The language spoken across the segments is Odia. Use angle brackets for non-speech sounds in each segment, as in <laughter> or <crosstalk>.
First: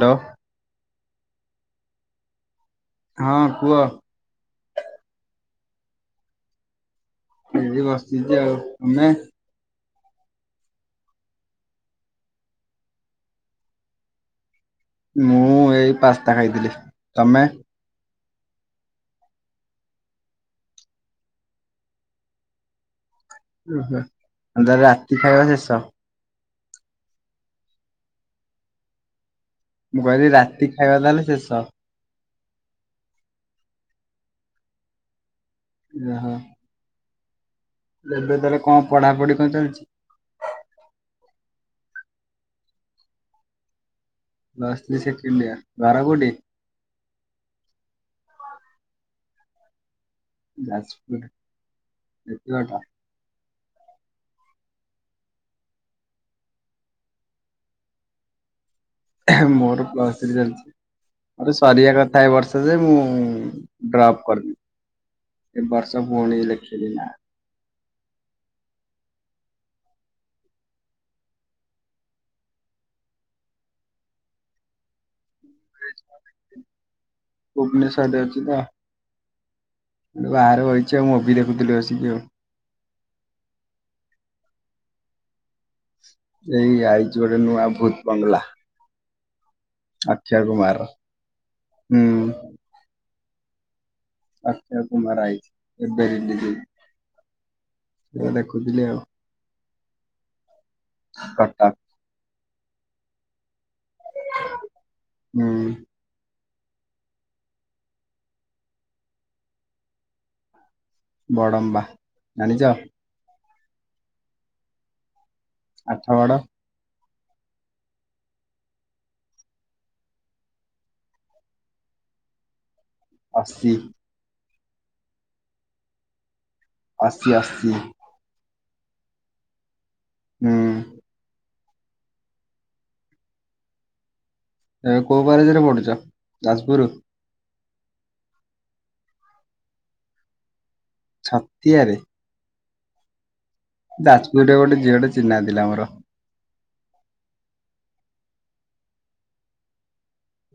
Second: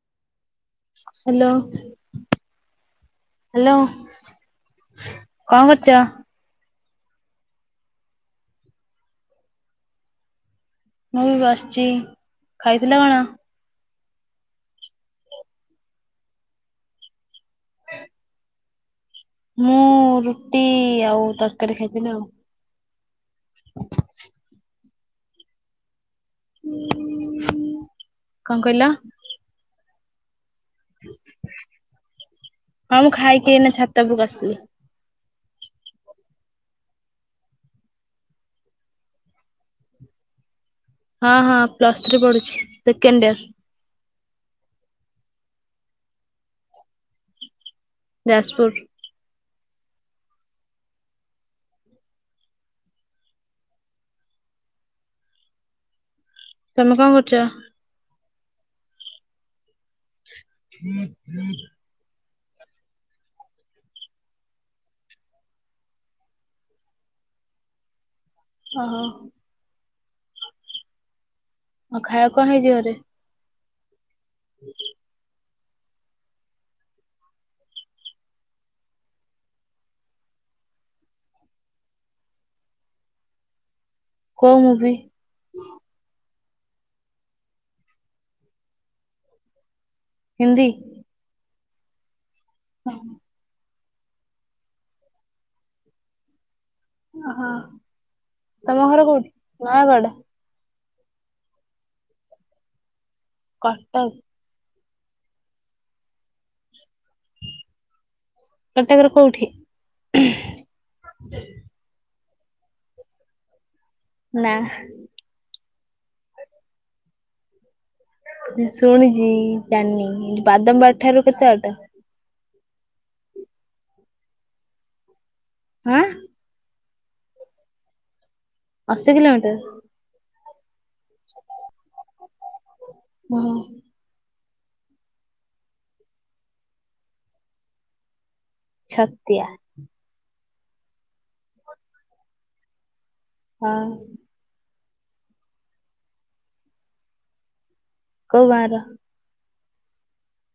ହ୍ୟାଲୋ। ହ୍ୟାଲୋ ହଁ ହ୍ୟାଲୋ। କୁହ କଣ କରୁଚ। ଏଠି ବସିଛି ଆଉ ତମେ। ମୁଁ ବି ଆସିଚି ଖାଇଥିଲ କଣ। ମୁଁ ଏଇ ପାସ୍ତା ଖାଇଥିଲି ତମେ। ମୁଁ ରୁଟି ଆଉ ତରକାରୀ ଖାଇଥିଲି ଆଉ। ତାର ରାତି ଖାଇବା ଶେଷ। କଣ କଇଲ। ମୁଁ କହିଲି ରାତି ଖାଇବା ତାହେଲେ ଶେଷ। ହଁ ମୁଁ ଖାଇକି ଏନା ଛାତ ଉପରକୁ ଆସିଲି। ଓହୋ। ଏବେ ତା ଲେ କଣ ପଢାପଢି କଣ ଚାଲିଚି। ହଁ ହଁ ପ୍ଲସ୍ ଥ୍ରୀ ପଢୁଛି second year. Plus three second year ଘର କୋଉଟି। ଯାଜପୁର୍। ଯାଜପୁର ଏଟା କଣ୍। ତମେ କଣ କରୁଚ। ମୋର ପ୍ଲସ୍ ଥ୍ରୀ ଚାଲିଚି ମୋର ସାରିବା ର ଥାଏ ବର୍ଷେ ଯେ ମୁଁ ଡ୍ରପ୍ କରିଦିଏ। ଏ ବର୍ଷ ପୁଣି ଲେଖିବି ନା। ହ ହ। ହଁ ଖାଇବା କୁ କଣ ହେଇଚି ଘରେ। <inaudible> ଭୁବନେଶ୍ବର ରେ ଅଛି ତ। ବାହାରେ ବଇଚି ଆଉ ମୁଭି ଦେଖୁଥିଲି ଆସିକି ଆଉ। କୋଉ ମୁଭି। ଏଇ ଆଇଚି ଗୋଟେ ନୂଆ ଭୂତ୍ ବଙ୍ଗଲା। ଆକ୍ଷାୟ ହିନ୍ଦୀ? କୁମାର ହୁଁ। <inaudible> ଅକ୍ଷୟ କୁମାର ଆଇଚି ଏବେ ରିଲିଜ୍ ହେଇଚି। ଓହୋ ତମ ଆଉ ଘର କୋଉଠି ନୟାଗଡ଼। କଟକ। କଟକ। ହୁଁ। କଟକର କୋଉଠି। ବଡ଼ମ୍ବା ଜାଣିଚ। ନା। ଆଠଗଡ଼। ଶୁଣିଚି ଜାଣିନି ବାଦାମ୍ବ ବାଡି ଠାରୁ କେତେ ବାଟ। ଅସି। ଆଁ। ଅସି ଅସି। ଅଶୀ କିଲୋମିଟର। ହୁଁ। <inaudible> ହଁ। ଏ କୋଉ ପାରେଜ ରେ ପଡୁଛ ଯାଜପୁରୁୁ। ଛତିଆ। ଛାତିଆରେ। ହଁ ଯାଜପୁର ରେ ଗୋଟେ ଝିଅ ଟେ ଚିହ୍ନା ଥିଲା ମୋର। କୋଉ ଗାଁର?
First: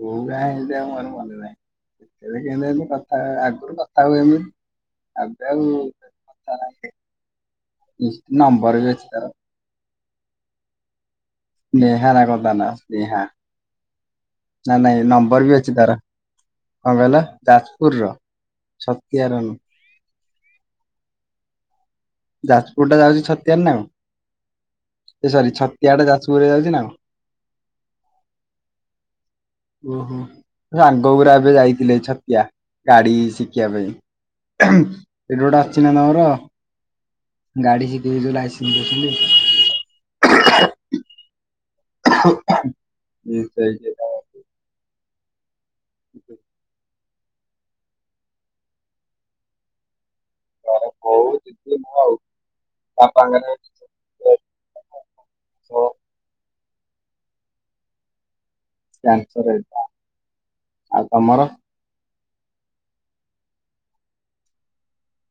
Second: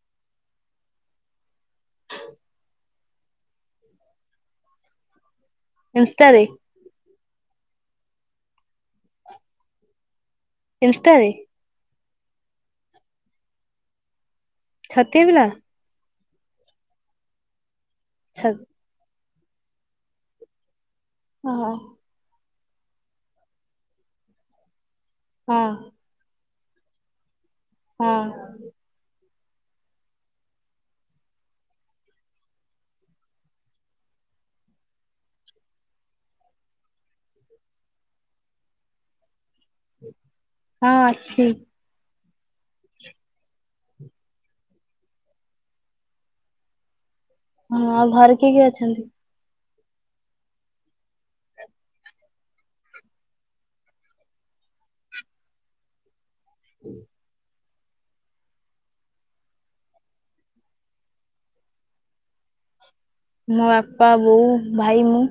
କୋଉ ଗାଁ ଏ ମିତି ଆଉ ମୋର ମନେ ନାହିଁ, ଏବେ କେମିତି ଏମ କଥା ଆଗରୁ କଥା ହଉ ଏମିତି। ଆବେ ଆଉ ଇନଷ୍ଟାରେ <unintelligible> ନମ୍ବର ବି ଅଛି ତାର। ଇସଷ୍ଟାରେ। ନେହାରା ଗଦାନା ସ୍ନେହ୍ନା ନା ନାଇଁ ଛତିଆ ପିଲା ନମ୍ବର ବି ଅଛି ତାର। କଣ କହିଲ ଯାଜପୁରୁ ର ଛ ଛତିଆରନୁହୁଁ। ହଁ ହଁ। ଯାଜପୁର ଟା ଯାଉଛି ଛତିଆରେ ନା ଆଉ, ଏ ସରି ହଁ ଛତିଆ ଟା ଯାଜପୁରରେ ଯାଉଛି ନା ଆଉ। ହଁ। ଓହୋ ସାଙ୍ଗ ଗୁରା ଏବେ ଯାଇଥିଲେ ଛତିଆ, ଗାଡି ଶିଖିବା ପାଇଁ। ଏଠି ଗୋଟେ ଆସିଛି ନା ନମର। ଗାଡି ଶିଖିବି ଯୋଉ ଲାଇସେନ୍ସ ଦେଇଥିଲି। ହଁ ଅଛି। ସେଇ <unintelligible> <inaudible> ହଁ ଆଉ ଘରେ କିଏ କିଏ ଅଛନ୍ତି? ଘରେ ବୋଉ, ଜିତୁ, ମୁଁ ଆଉ ବାପାଙ୍କରେ ଅଛି। ହୁଁ <unintelligible> ତାଙ୍କର ଏଇଟା ଆଉ ତମର? ମୋ ବାପା ବୋଉ ଭାଇ ମୁଁ।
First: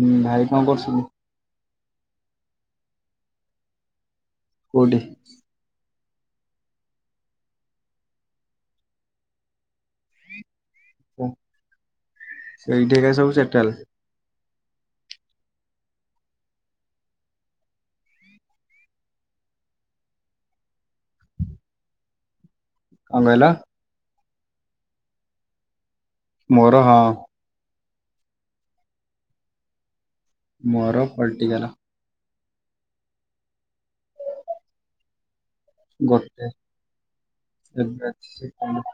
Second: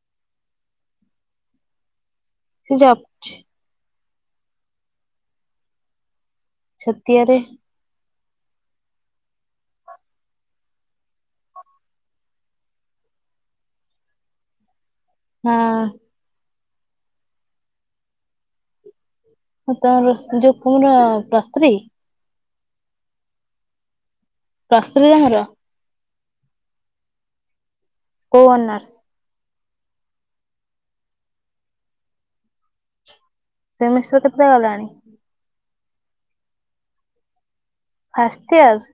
ହୁଁ ଭାଇ କଣ କରୁଛନ୍ତି? ଯପ୍ କୋଉଠି? ଛତିଆରେ। ହୁଁ ସେଇଠି ଏକା ସବୁ ସେଟାଲ। ହଁ। ଆଉ କଁ ରୋଷେ ହଯୋଉ କୁଓଁର ପ୍ର ସ୍୍ରୀ ଆଉ ମେଲା। ପ୍ରସ୍ତୁରି ତମର? ମୋର ହଁ। କଉଅନାର। ମୋର ପଲଟିକାଲ। ସେ ମିଶ୍ଚର ତ ପୁରା ଗଲାଣି। ଗୋଟେ ଏବେ ଫାଷ୍ଟ ଆସିଛି କାଲି। ଇୟର?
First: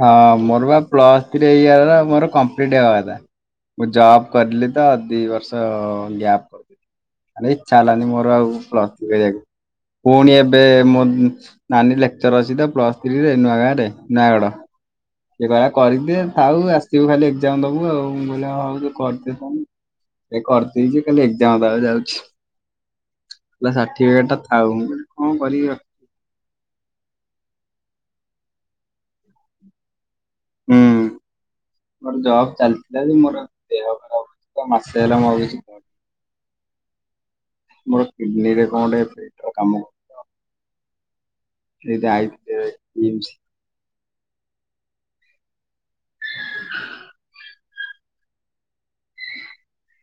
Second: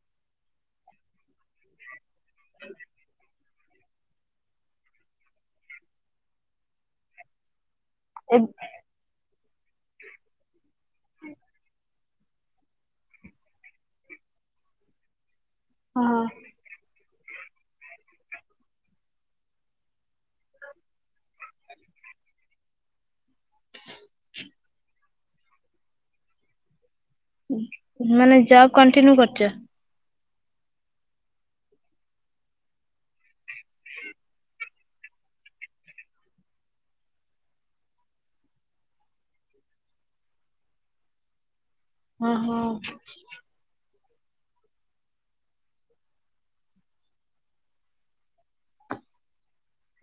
ହଁ ମୋର ବା ପ୍ଲସ ଥ୍ରୀ ହେଇଯାଇଥାନ୍ତା, ମୋର କମ୍ପ୍ଲିଟ ହେବା କଥା। ମୁଁ ଜବ୍ କରିଲି ତ ଦି ବର୍ଷ ଗ୍ୟାପ। ଆରେ ଇଛା ହେଲାନି ମୋର ଏ ଆଉ ପ୍ଲସ୍ ଥ୍ରୀ କରିବାକୁ। ପୁଣି ଏବେ ମୋ ନାନୀ ଲେକ୍ଚର ଅଛି ତ ପ୍ଲସ୍ ଥ୍ରୀରେ ନୂଆାଁଗାଁରେ ନୟାଗଡ। ସେଏ କହିଲା କରିଦେ ହଁ ଥାଉ ଆସିବୁ ଖାଲି ଏକ୍ଜାମ ଦବୁ ଆଉ, ମୁଁ କହିଲି ହଉ ତୁ କରିଦେ ପମ୍। ଏ କରିଦେଇଛି ଖାଲି ଏଜାମ ଦବାକୁ ଯାଉଛି। ନା ସାର୍ଟିଫିକେଟ ଟା ପାଉନି କଣ କରିବି ଆଉ। ଉ ମାନେ ଜବ କଣ୍ଟିନ୍ୟୁ କରୁଛ? ହୁଁ ମୋର ଜବ୍ ଚାଲିଥିଲା ଯେ ମୋର ଦେହ ଖରାପ ତ ମାସେ ହେଲା ମୁଁ ଆଉ କିଛି କରୁନି। <inaudible> ମୋର କିଡନୀରେ କଣ ଗୋଟାଏ ପେଟ କାମୁଡିଛି ତ। <inaudible> ସେ ଓହୋ ଯାଇଥିଲେ କିମ୍ସି।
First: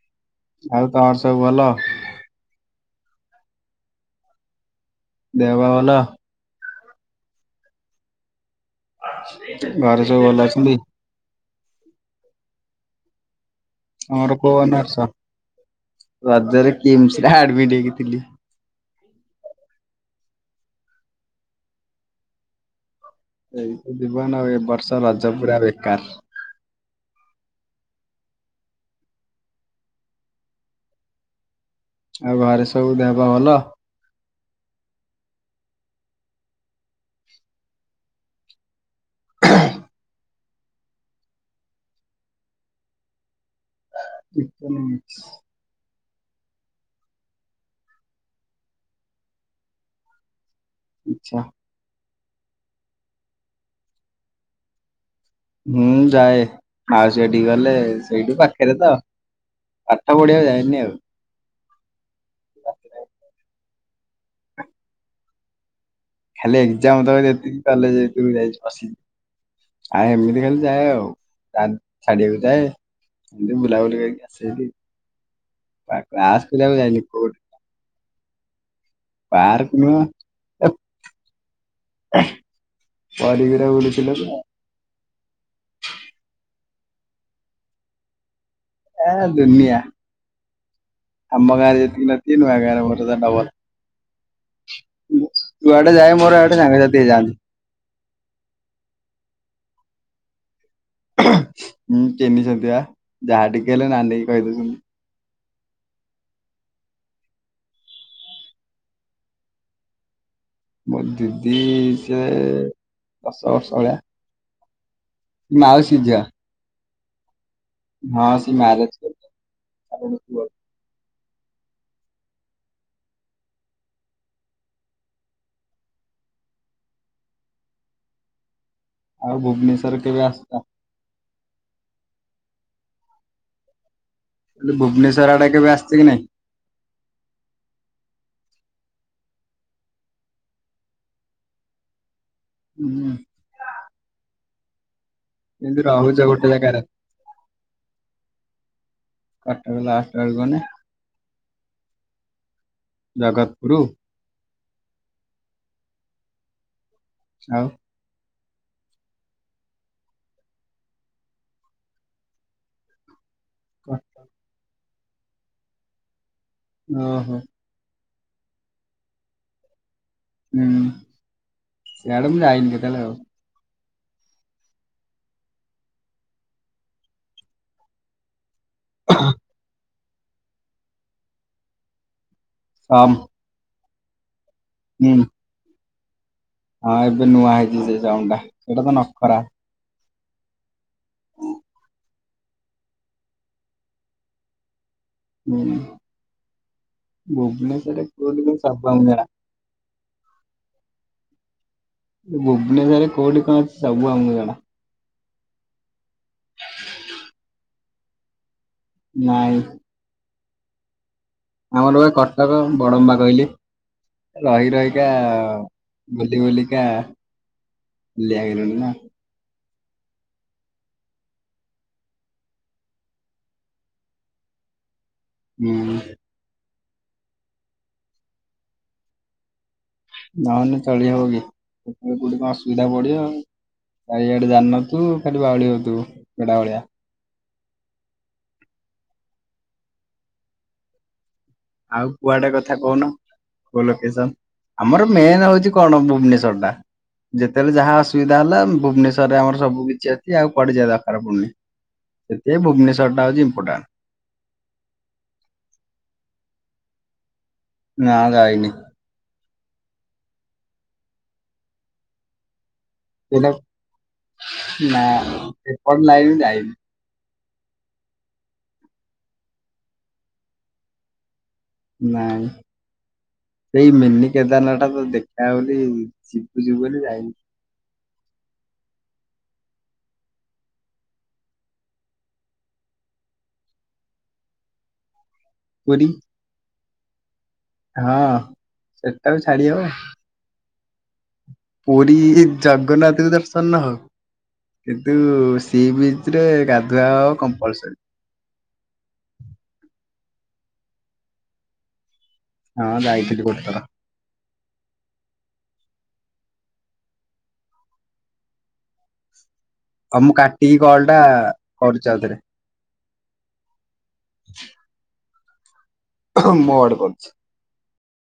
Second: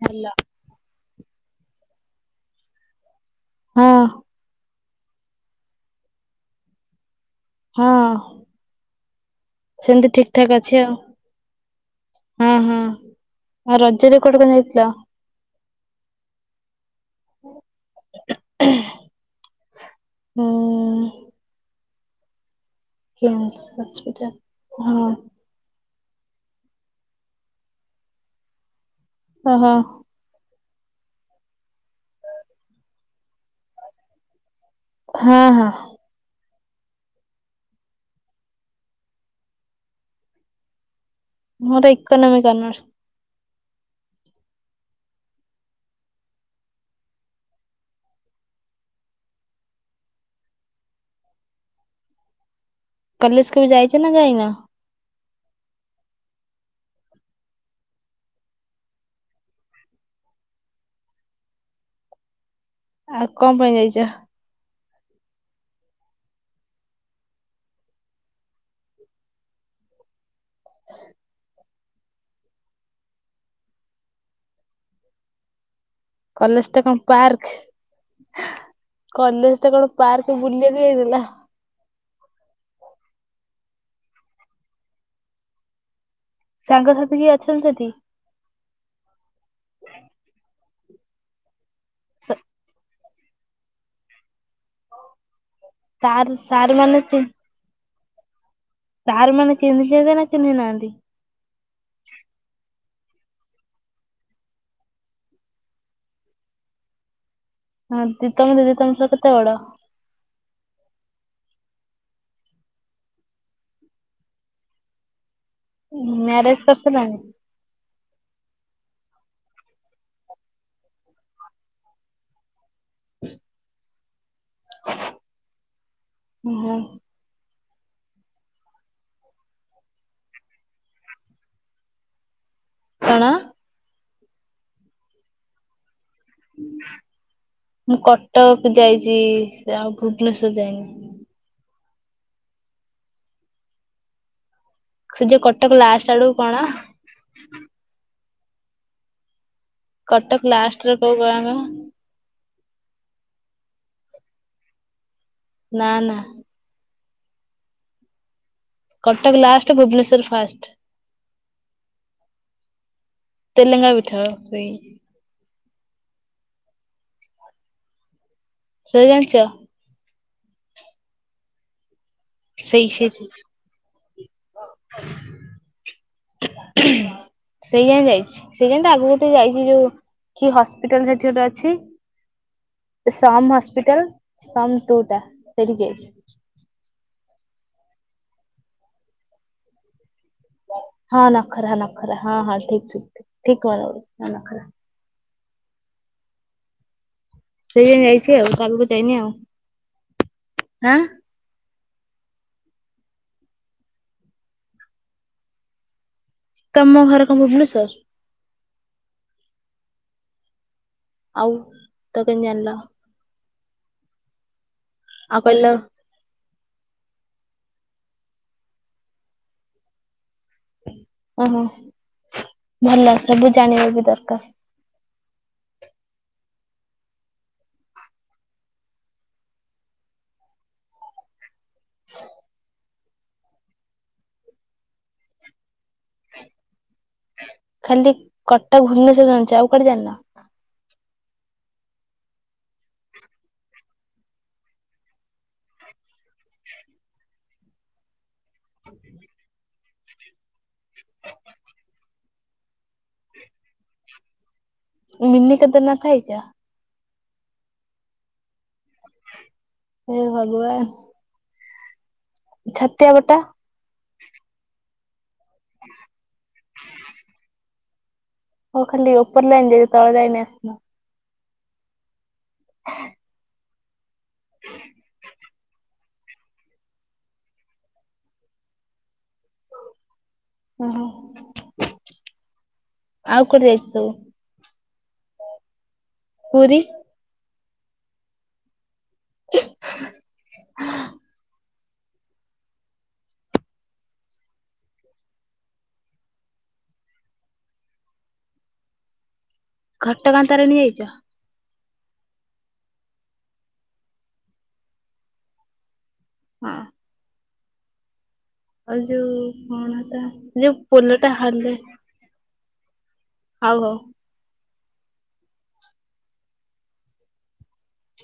ହ୍ଯାଲୋ ଆଉ ତମର ସବୁ ଭଲ? ହଁ ଦେହପା ଭଲ? ହଁ ଘରେ ସେମିତି ସବୁ ଠିକ ଭଲ ଠାକ୍ ଅଛନ୍ତି? ଅଛି ଆଉ। ହଁ ହଁ ଆଉ ରଜରେ ତମର କୁଆଡେ ତମେ କୋଉ ଯାଇଥିଲ? ଅନର୍ସ? ରଜରେ କିମ୍ସି ରେ ଆଡମିଟ ହେଇକି ଥିଲି। ହୁଁ କିମ୍ସ ଏଇ ଏ ହସ୍ପିଟାଲ ଜୀବନ ଏ ବର୍ଷ ହଁ ରଜ ପୁରା ବେକାର। ଅ ହଁ ଆଉ ଘରେ ସବୁ ଦେହପା ଭଲ? ହଁ ହଁ ମୋର ଏକନମ୍ବର ଜନ୍ମ। ଚୀର୍ତ୍ତନ ହେଇଛି। ଇଛା କଲେଜ କେବେ ଯାଇଛ ନା ଯାଇ ନ? ମୁଁ ଯାଏ ମାଉସୀ ଘଟିକି ଗଲେ ସେଇଠୁ ପାଖରେ ତ। ପାଠ ପଢିବାକୁ ଯାଏନି ଆଉ। ସ <inaudible> ଆଉ କଣ ପାଇଁ ଯାଇଛ? ଖାଲି ଏକ୍ଜାମ ଦବାକୁ ଯାଇଥିଲି କଲେଜ ଭିତରକୁ ଯାଇଛି ବସିବି। ଆ ଏମିତି ଖାଲି ଯାଏ ଆଉ କାନ ଛାଡିବାକୁ ଯାଏ। ଏମିତି ବୁଲା ବୁଲି କରିକି ଆସେ ହେରି ପାଟ କଲେଜଟା କଣ ପାର୍କ? ପାର୍କ କଲେଜଟା କଣ ନୁହଁ ପାର୍କ ବୁଲିବାକୁ ଯାଇଥିଲ। ପଢ଼ିକିରେ ବୁଲୁଥିଲେ ତ ସାଙ୍ଗ ସାଥି କିଏ ଅଛନ୍ତି ସେଠି। ଏ ଦୁନିଆ ଆମ ଗାଁରେ ଯେତିକି ନ ଥିବେ ନୂଆ ଗାଁରେ ମୋର ଦୁର୍ଗା ପାଓାର ଯୁଆଡେ ଯାଏ ସାର୍ ମୋର ହାଡେ ସାର୍ ମାନେ ସାଙ୍ଗସାଥି ହେଇ ଯାଆନ୍ତି। ସାରମାନେ ଚିହ୍ନିଛନ୍ତି ନା ଚିହ୍ନିନାହାନ୍ତି? ହୁଁ ଚହ୍ନିଛନ୍ତି ବା। ଯାହା ଟିକେ ହେଲେ ନାନି କି କହିଦେଉଛନ୍ତି। ହଁ ଦିଦ ତମ ଦିଦି ତମଠାରୁ କେତେ ବଡ? ମୋ ଦିଦି ସେ ଦଶ ବର୍ଷ ଭଳିଆ। ମାଉସୀ ହୁଁ ଝିଅ ମ୍ୟାରେଜ କରିସାରିଲାଣି। ହଁ ସେ ମ୍ୟାରେଜ କରିସାରିଲାଣି ତାର ଗୋଟେ ଝିଅ ଅଛି। <inaudible> ଓହୋ ଆଉ ଭୁବନେଶ୍ଵର କେବେ ଆସଚ? କଣ? ହେଲେ ଭୁବନେଶ୍ୱର ଆଡ଼େ କେବେ ଆସିଚ କି ନାଇଁ? ମୁଁ କଟକ ଯାଇଚି ଆଉ ଭୁବନେଶ୍ବର ଯାଇନି। ହୁଁ ହୁଁ ସେ ଯୋଉ କଟକ ଏମିତି ଲାଷ୍ଟ ରହୁଛ ଆଡକୁ ଗୋଟେ କଣ? ଜାଗାରେ କଟକ ଲାଷ୍ଟ ଆଡ଼ୁକୁ କଟକ ମାନେ ଲାଷ୍ଟରେ କୋଉ ଗାଁ ବା ଜଗତପୁରୁ? ନା ନା। ଆଉ କଟକ ଲାଷ୍ଟ ଭୁବନେଶ୍ୱର ଫାଷ୍ଟ। ତେଲେଙ୍ଗା ପିଠ ସେଇଁ। ଓହୋ। ସେ ଜାଣିଚ? ହୁଁ। ସିଆଡ଼େ ମୁଁ ଯାଇନି। ସେଇ କେତେବେଳେ ଆଉ। ସେଇଠି। ସେଇ ଯାଏଁ ଯାଇଚି। ସେଇ ଯାଏଁ ତା ଆଗକୁ ଟିକେ ଯାଇଚି ଯୋଉ କି ହସ୍ପିଟାଲ ସେଠି ଗୋଟେ ଅଛି। ସମ୍ ହାସ୍ପିଟାଲ ସମ୍ ହୁଁ ଟୁଟା ସେଇଠିକି ଯାଇଚି। ହଁ ଏବେ ନୂଆ ହେଇଚି ସେ ସମ୍ ଟା ସେଇଟା ତ ନଖରା। ହଁ ନଖରା ନଖରା ହଁ ହଁ ଠିକ୍ ଠିକ୍ ଠିକ୍ କହିଲ ନଖରା। ହୁଁ ସେଇ ଯାଏଁ ଭୁବନେଶ୍ୱରରେ ଯାଇଛି କୋଉଦି ଆଉ କଣ ତା ଆଗକୁ ସବୁ ଆମକୁ ଯାଇନି ଜଣା। ଆଉ। ଆଁ? ଭୁବନେଶ୍ବରରେ କୋଉଠି କଣ ଅଛି ସବୁ ଆମକୁ ଜଣା। ତମ ଘର କଣ ଭୁବନେଶ୍ୱର? ନାଇଁ। ଆଉ ଆମର ବା ତ କେମିତି କଟକ ଜାଣିଲ ବଡମ୍ବା କହିଲି ରହି ରହିକା ଆଁ କହିଲ ବୁଲି ବୁଲିକା ହଲିିଆ ହେଇଗଲୁଣି ନା? ଓହୋ ଭଲ ସବୁ ଜାଣିବା ବି ଦରକାର। ହୁଁ। ନହନେ ଚଳି ହବ କି କେତବଳେ କୋଉଠି କଣ ଅସୁବିଧା ଯାହା ପଡ଼ିବ ଆ ଇଆଡ଼େ ଜାଣିନଥିବୁ ଖାଲି ବାଉଳି ହଉଥୁବୁ ବେଡ଼ା ଭଳିଆ। ଖାଲି କଟକ ଭୁବନେଶ୍ୱର ଜାଣିଚ ଆଉ କୁଆଡ଼େ ଜାଣିନ? ଆଉ କୁଆଡ଼େ କଥା କହୁନ? କୋଉ ଲୋକେସନ ଆମର ମେନ ହଉଚି କଣ ଭୁବନେଶ୍ୱର ଟା। ଯେତେବେଳେ ଯାହା ଅସୁବିଧା ହେଲା ଭୁବନେଶ୍ୱରରେ ଆମର ସବୁ କିଛି ଅଛି ଆଉ କୁଆଡ଼େ ଯିବା ଦରକାର ପଡୁନି। ସେଥିପାଇଁ ଭୁବନେଶ୍ୱର ଟା ହଉଚି ଇମ୍ପୋଟାଣ୍ଟ। ମିନିକେତନ ଥାଇଚ? ନାଁ ଯାଇନି। ହେ ଭଗବାନ। ଛତିଆ ବଟ୍ କୋଉଟା ନା ସେପର୍ ଲାଇନ୍ ଯାଇନି। ହ ଖାଲି ଓପର ଲାଇନ୍ ଯାଇଚ ତଳ ଯାଇନରେ ଆସିନ। ନାଇଁ। ସେଇ ମିନି କେଦାରନାଥ ଟା ତ ଦେଖା ହଉନି ଯିବୁ ଯିବୁ ବୋଲି ଯାଇନୁ। ଓହୋ। ଆଉ କୋଠି ଯାଇଛି। ପୁରୀ। ପୁରୀ। ହଁ ସେଟାକୁ ଛାଡି ହବ। ହୁଁ। ପୁରୀ ଜଗନ୍ନାଥଙ୍କୁ ଦର୍ଶନ। କିନ୍ତୁ ସିବିଚିରେ ଗାଧୁଆ କମ୍ପଲସରି। ଘଟଗାଁ ତାରିଣି ଯାଇଛ। ହଁ ଯାଇଥିଲୁ ଗୋଟିପାଳ। ହଁ। ଆଉ ଯୋଉ କଣ ତା ଯୋଉ ପୋଲ ଟା ହଲେ। ଚାଲଦେଖେ। ହଉ, ହଉ। ମୋଡ଼ କରୁଛି।